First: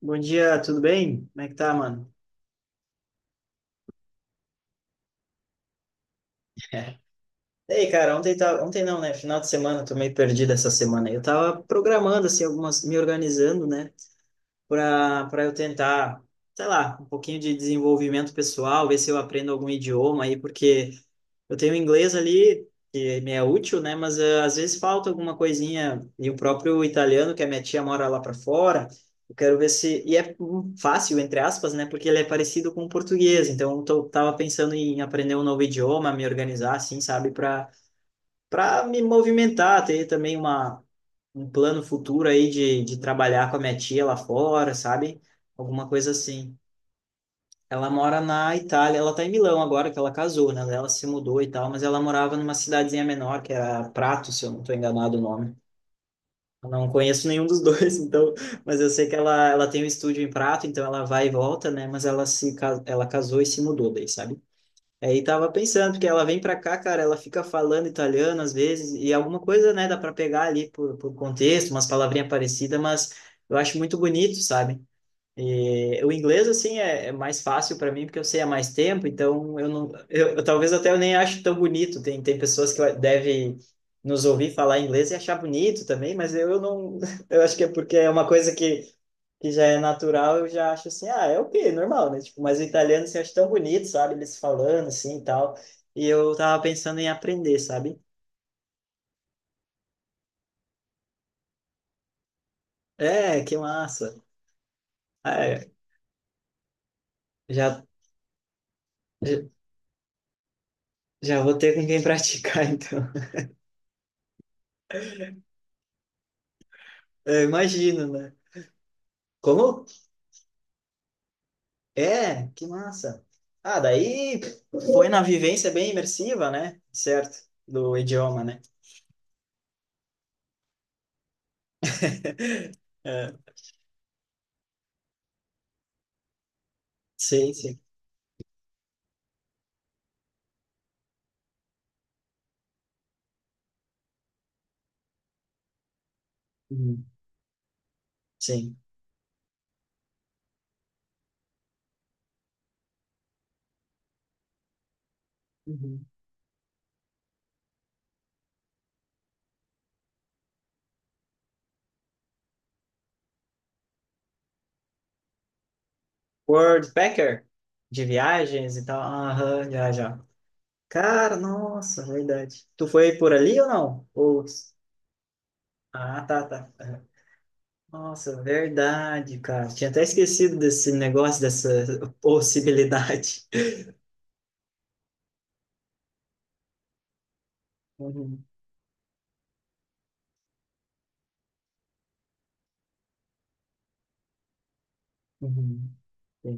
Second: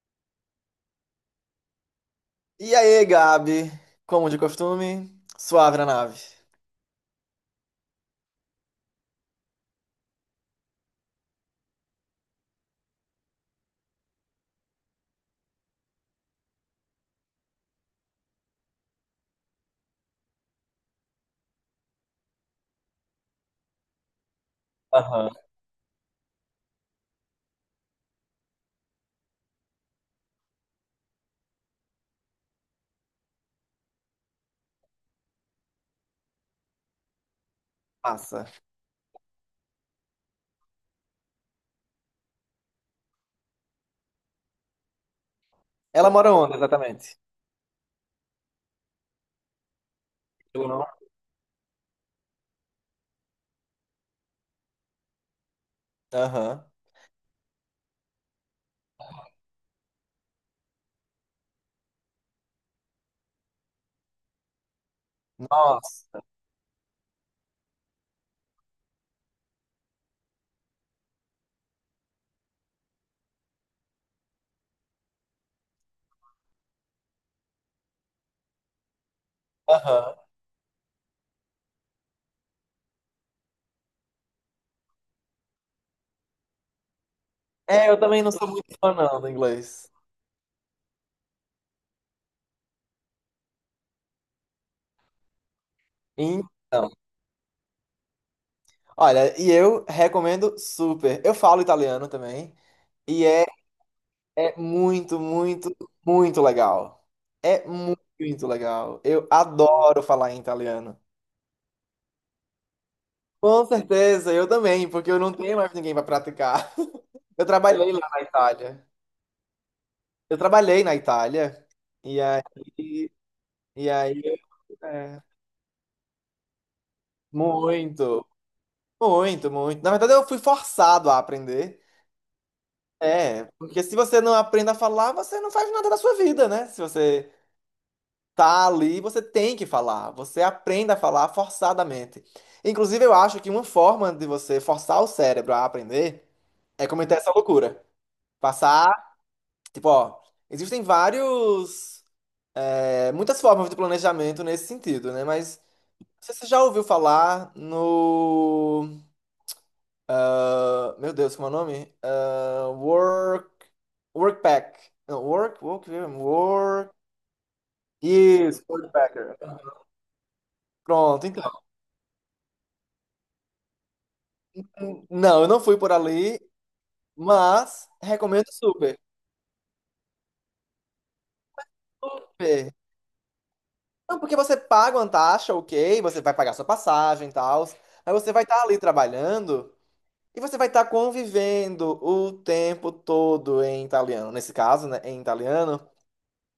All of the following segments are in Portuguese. Bom dia, tudo bem? Como é que tá, mano? E aí, Gabi? Como de costume, suave na nave. Ei, cara, ontem não, né? Final de semana, eu tô meio perdido essa semana. Eu tava programando assim me organizando, né? para eu tentar, sei lá, um pouquinho de desenvolvimento pessoal, ver se eu aprendo algum idioma aí, porque eu tenho inglês ali, que me é útil, né? Mas às vezes falta Aham. alguma coisinha. E o próprio italiano, que a minha tia mora lá para fora, eu quero ver se. E é fácil, entre aspas, né? Porque ele é parecido com o português. Então, eu tava pensando em aprender um novo idioma, me organizar, assim, sabe? Para Massa. para me movimentar, ter também uma um plano futuro aí de trabalhar com a minha tia lá fora, sabe? Alguma coisa Ela mora onde, assim. exatamente? Ela mora na Itália, ela tá em Milão agora que ela casou, né? Eu não. Ela se mudou e tal, mas ela morava numa cidadezinha menor, que era Prato, se eu não tô enganado o nome. Aham. Eu não conheço nenhum dos dois, então, mas eu sei que ela tem um estúdio em Prato, então ela vai e volta, né? Mas ela casou e se mudou daí, sabe? Aí tava pensando, porque Nossa. ela vem pra cá, cara, ela fica falando italiano às vezes, e alguma coisa, né, dá pra pegar ali por contexto, umas palavrinhas parecidas, mas eu acho muito bonito, sabe? E o inglês, assim, é mais fácil para mim, porque eu sei há mais tempo, então eu não. Aham. Eu talvez até eu nem ache tão bonito. Tem pessoas que devem nos ouvir falar inglês e achar bonito também, mas eu não. Eu acho que é É, porque eu é também uma não sou coisa muito que, fã, não, do que já é inglês. natural, eu já acho assim, ah, é o quê? Normal, né? Tipo, mas o italiano se acha tão bonito, sabe? Eles falando assim e tal. E eu tava Então, pensando em aprender, sabe? olha, e eu recomendo super. Eu falo italiano também. E É, é, que massa. é muito, Ah, é, muito, muito legal. É já, muito legal. Eu já adoro falar em italiano. já vou ter com quem praticar, então. Com certeza, eu também, porque eu não tenho mais ninguém para praticar. Eu Eu trabalhei imagino, lá na né? Itália. Como, Eu trabalhei na Itália e é, que aí, massa. Ah, e aí daí foi na é, vivência bem imersiva, né? Certo, do muito, idioma, né? muito, muito. Na verdade, eu fui forçado a aprender. É, porque se você não aprende a falar, você não faz nada da sua vida, né? Se você Sim, sim. tá ali, você tem que falar. Você aprende a falar forçadamente. Inclusive, eu acho que uma forma de você forçar o cérebro a aprender é Uhum. cometer essa loucura. Sim. Passar, tipo, ó, existem vários, muitas formas de planejamento nesse sentido, né? Mas Uhum. não sei se você já ouviu falar no. Ah, meu Deus, como é o nome? Ah, work. Workpack. Não, work, work, work. World Packer, de Isso, viagens e tal. Workpacker. Aham, já, já. Pronto, Cara, então. nossa, verdade. Tu foi por ali ou não? Ou... Não, eu não fui por Ah, ali, tá, tá. Aham. mas Nossa, recomendo super. verdade, cara. Tinha até esquecido desse negócio, dessa Super. possibilidade. Não, porque você paga uma taxa, ok, você vai pagar sua passagem e tal, mas você Uhum. vai estar ali trabalhando e você vai estar convivendo o tempo todo em italiano. Nesse caso, né, em italiano. Uhum.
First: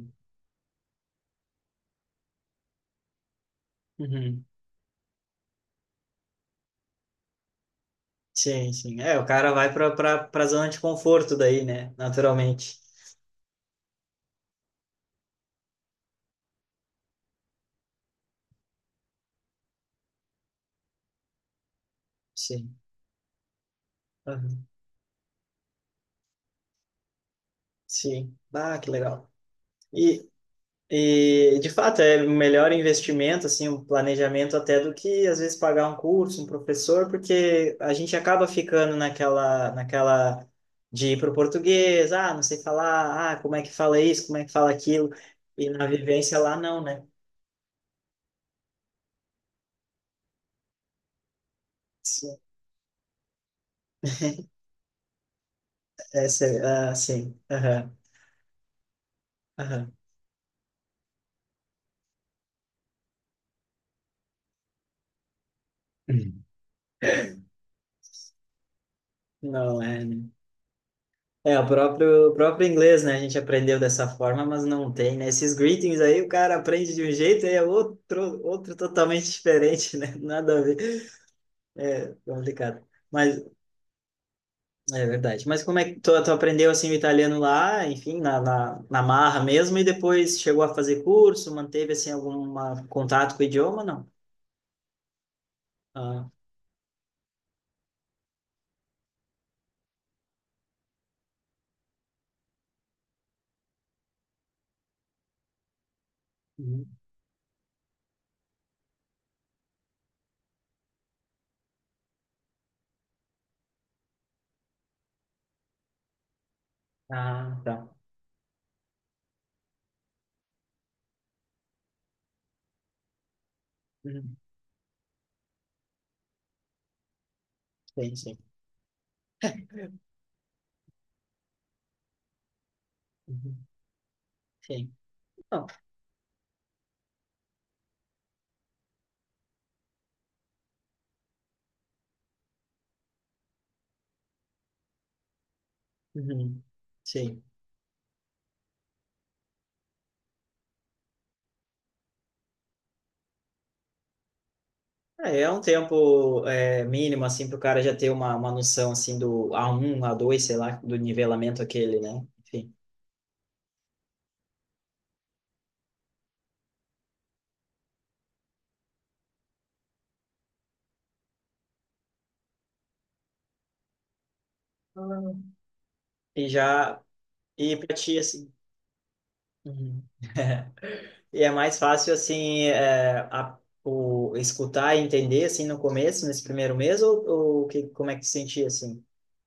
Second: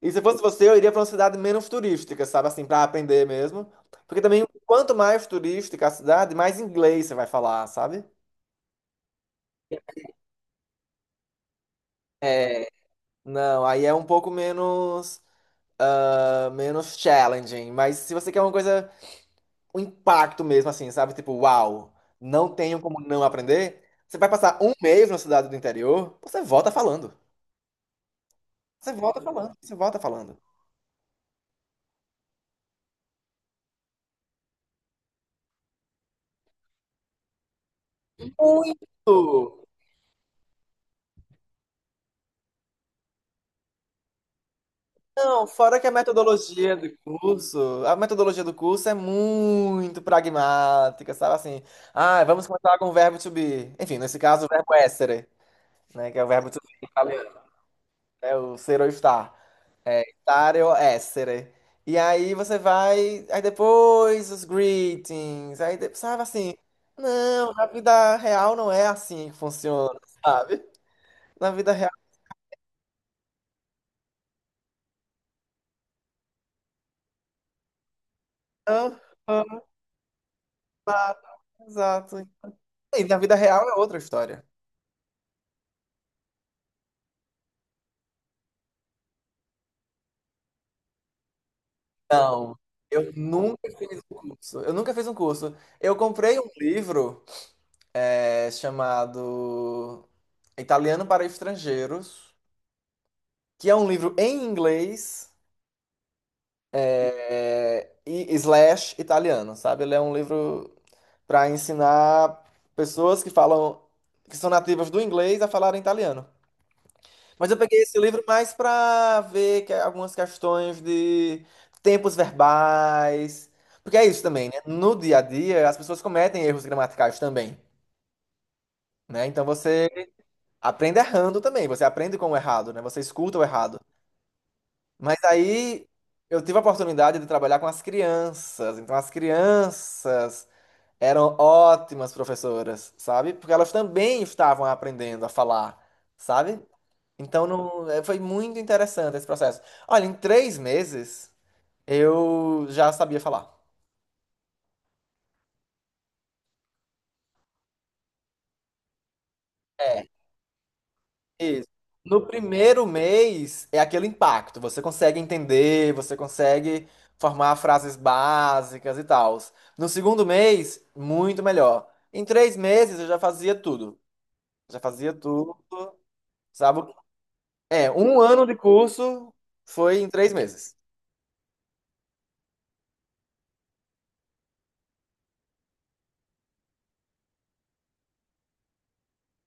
E se fosse você, eu iria para uma cidade menos turística, sabe? Assim, para aprender mesmo. Porque Uhum. também, quanto mais turística a cidade, mais inglês você vai falar, sabe? Sim, sim. É, o cara vai para zona de conforto daí, né? É, Naturalmente. não, aí é um pouco menos, menos challenging. Mas se você quer uma coisa, um impacto mesmo, assim, sabe? Tipo, uau, não Sim. tenho como não aprender. Você vai passar Aham. um mês na cidade do interior, você volta falando. Sim. Ah, que Você volta legal. falando, você volta E, falando. e de fato é um melhor investimento, assim, um planejamento até do que às vezes pagar um curso, um professor, porque a gente acaba ficando Muito! naquela de ir pro português, ah, não sei falar, ah, como é que fala isso, como é que fala aquilo, Não, e fora na que a vivência lá metodologia não, do né? curso, a metodologia do curso é muito pragmática, sabe assim? Ah, Sim. vamos começar com o verbo to be. Enfim, nesse caso, o verbo essere, né? Que é o Essa, verbo to é, be em ah, italiano, sim. Aham. né? O ser ou estar. Aham. É, stare ou essere. E aí você vai, aí depois os greetings, aí, sabe Hum. assim? Não, na vida real não é assim que Não funciona, é, né? sabe? Na É, o vida real, próprio, o próprio inglês, né? A gente aprendeu dessa forma, mas não tem, né? Esses greetings aí, o cara aprende de um jeito, aí é outro, outro não, totalmente não, diferente, né? Nada a ver. não, exato. Complicado. E na vida Mas real é outra história. é verdade. Mas como é que tu aprendeu assim o italiano lá, enfim, na marra mesmo, e depois chegou a fazer curso, manteve assim algum Não, eu contato com o nunca idioma, fiz não? um curso. Eu nunca fiz um curso. Eu Ah, comprei um livro chamado Italiano para Estrangeiros, que é um livro em inglês uhum. E slash italiano, sabe? Ele é um livro para ensinar pessoas que falam, que são nativas do inglês a falar italiano. Mas eu Ah, tá. peguei esse livro mais para ver algumas questões de tempos verbais. Porque é isso Uhum. também, né? No dia a dia, as pessoas cometem erros gramaticais também, Sim, sim. né? Então você aprende errando também, você aprende com o errado, né? Você escuta o Uhum. errado. Sim. Mas Não. aí eu tive a oportunidade de trabalhar com as crianças. Então as crianças eram ótimas professoras, sabe? Porque elas também estavam aprendendo a falar, sabe? Uhum. Sim. Então não, foi muito interessante esse processo. Olha, em 3 meses eu já sabia falar. É um tempo mínimo, assim, para o cara já ter uma noção, assim, do a um É, a dois sei lá, do nivelamento isso. aquele, né? No Enfim. primeiro mês é aquele impacto, você consegue entender, você consegue formar frases básicas e tal. No segundo mês, muito melhor. Em três meses eu já fazia tudo. Já fazia Ah, tudo. E Sabe? já, e É, para ti, um ano assim, de curso foi uhum. em 3 meses. e é mais fácil, assim, escutar e entender, assim, no começo, nesse primeiro mês, ou que, como é que tu sentia, assim?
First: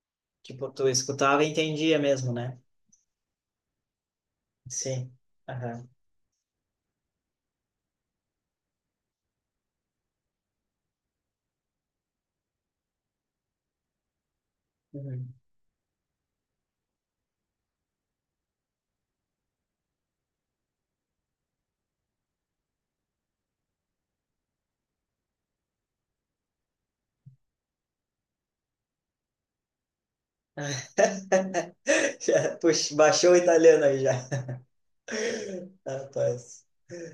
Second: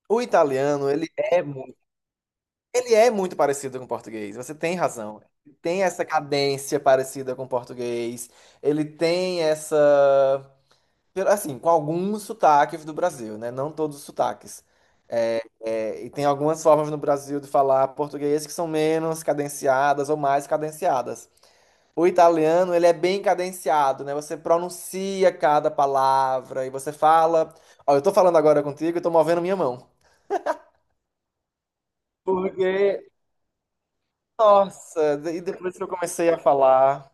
O Tipo, tu italiano, ele é escutava e muito, entendia mesmo, né? ele é muito parecido com o português. Você tem Sim. razão. Tem Aham. essa cadência parecida com o português. Ele tem essa, assim, com alguns sotaques do Brasil, né? Não todos os sotaques. Uhum. É, e tem algumas formas no Brasil de falar português que são menos cadenciadas ou mais cadenciadas. O italiano, ele é bem cadenciado, né? Você pronuncia cada palavra e você fala. Ó, eu tô falando agora contigo e tô movendo minha mão. Já, Porque, puxa, baixou o italiano aí já. nossa, e depois que eu comecei a Rapaz, falar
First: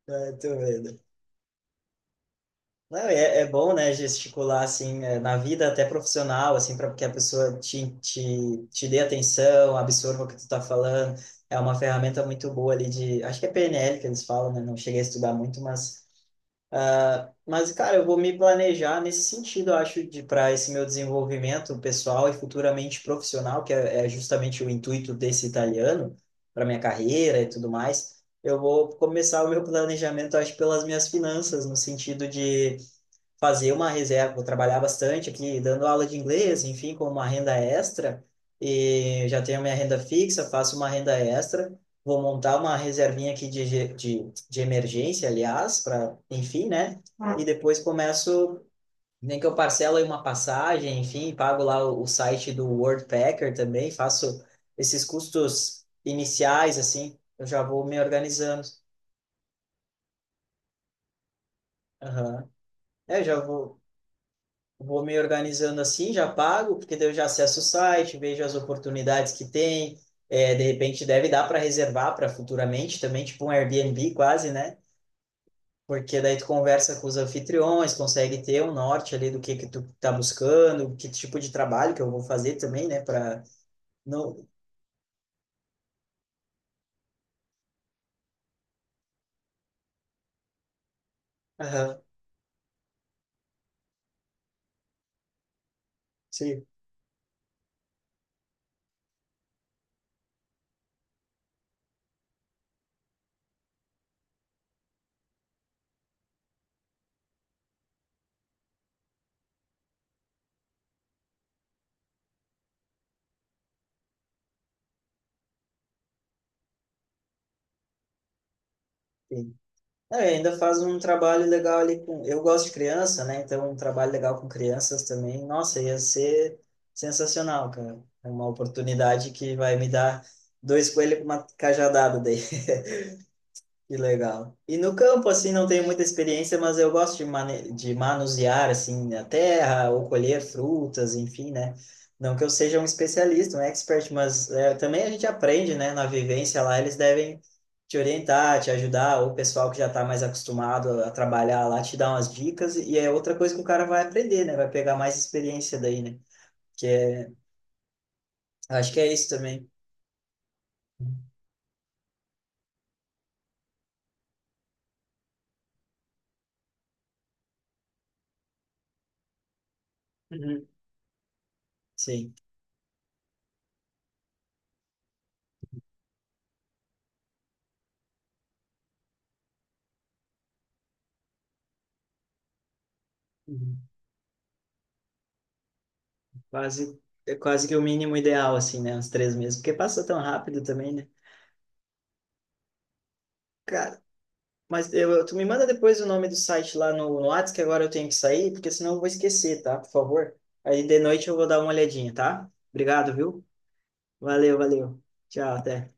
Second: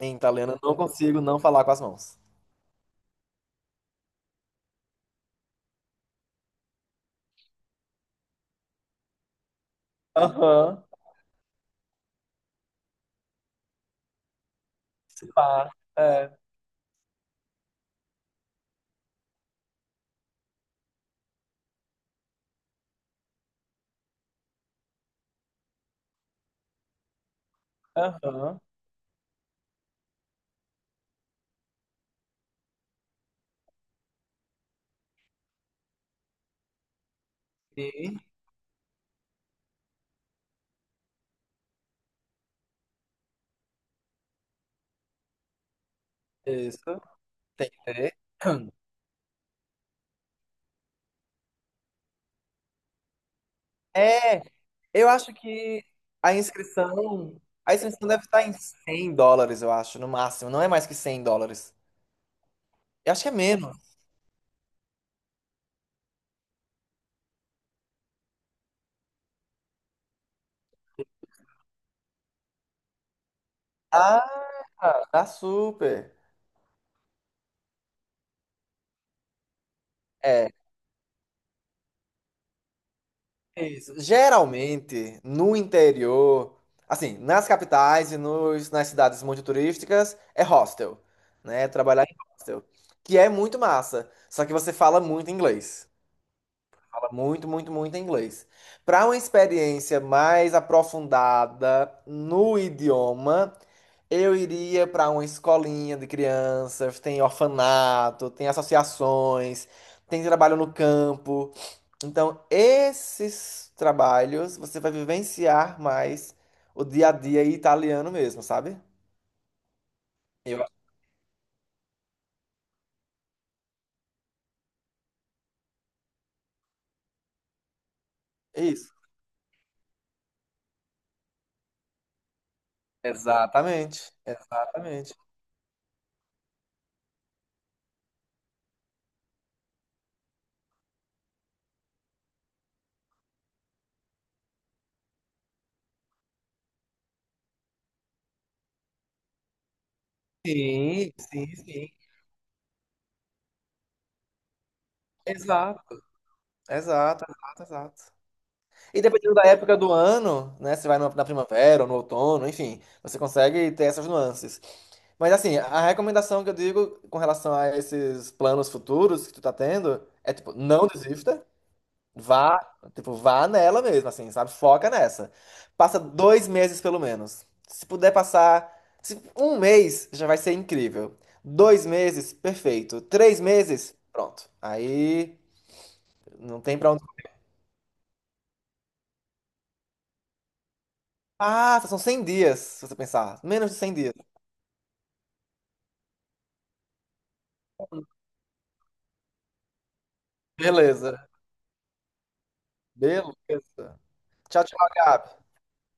em ah, italiano, tô eu não vendo. consigo não falar com as mãos. Não, é, é bom, né, gesticular, assim, na vida até profissional, assim, para que a pessoa te dê atenção, absorva o que tu está Aham, falando. É uma ferramenta muito boa ali de... Acho que é PNL que eles falam, né? Não cheguei a estudar muito, tá, mas... é, Mas, cara, eu vou me planejar nesse sentido, eu acho, de para esse meu desenvolvimento pessoal e futuramente profissional, que é justamente o intuito desse italiano, para minha carreira e tudo mais. Eu aham, vou começar o meu planejamento, acho, pelas minhas finanças, no sentido de fazer uma reserva, vou trabalhar bastante aqui, dando aula de inglês, enfim, com uma renda sim. extra, e já tenho minha renda fixa, faço uma renda extra, vou montar uma reservinha aqui de emergência, aliás, para, enfim, Isso, né? E depois é. começo, nem que eu parcelo aí uma passagem, enfim, pago lá o site do Worldpacker também, É, faço esses eu acho que custos a iniciais, assim, inscrição, eu já a vou me inscrição deve estar em organizando. US$ 100, eu acho, no máximo. Não é mais que US$ 100. Aham. Eu É, acho eu que é já menos. vou me organizando assim, já pago, porque daí eu já acesso o site, vejo as oportunidades que tem. É, de repente deve dar para reservar para futuramente também, tipo um Airbnb quase, né? Ah, tá super. Porque daí tu conversa com os anfitriões, consegue ter um norte ali do que tu tá É, buscando, que tipo de trabalho que eu vou fazer também, né? Para isso. não. Geralmente, no interior, assim, nas capitais e nas cidades muito turísticas, é hostel, né? É Aham, trabalhar em hostel, que é muito massa, só que você fala muito inglês. sim. Fala muito, muito, muito inglês. Para uma experiência mais aprofundada no idioma, eu iria para uma escolinha de crianças, tem orfanato, tem associações, tem trabalho no campo. Então, esses trabalhos você vai vivenciar mais o dia a dia italiano mesmo, sabe? É, ainda Eu faz acho um trabalho legal ali com. Eu gosto de criança, né? Então, um trabalho legal com crianças também. Nossa, ia ser sensacional, cara. É uma que é isso. oportunidade que vai me dar dois coelhos com uma cajadada daí. Que Exatamente, legal. E no exatamente. campo, assim, não tenho muita experiência, mas eu gosto de manusear, assim, a terra ou colher frutas, enfim, né? Não que eu seja um especialista, um expert, mas é, também a gente aprende, né? Na vivência lá, eles devem te orientar, te ajudar, ou o pessoal que já está mais acostumado a Sim, sim, trabalhar lá sim. te dá umas dicas, e é outra coisa que o cara vai aprender, né? Vai pegar mais experiência Exato, daí, né? Que exato, é, exato, exato. acho que E é isso dependendo da também. época do ano, né? Se vai na primavera ou no outono, enfim, você consegue ter essas nuances. Mas assim, a recomendação que eu digo com relação a esses planos futuros que tu tá tendo é tipo, Uhum. não desista. Sim. Vá, tipo, vá nela mesmo, assim, sabe? Foca nessa. Passa 2 meses pelo menos. Se puder passar um mês, já vai ser incrível. 2 meses, perfeito. 3 meses, pronto. Aí não tem pra Quase, onde. é quase que o mínimo ideal, assim, né? Uns 3 meses. Porque passa tão rápido também, né? Ah, são 100 dias, se você pensar. Menos de 100 Cara, dias. mas tu me manda depois o nome do site lá no Whats, que agora eu tenho que sair, porque senão eu vou esquecer, tá? Por favor. Aí de noite Beleza. eu vou dar uma olhadinha, tá? Obrigado, viu? Beleza. Valeu, Tchau, tchau, valeu. Gabi. Tchau, até.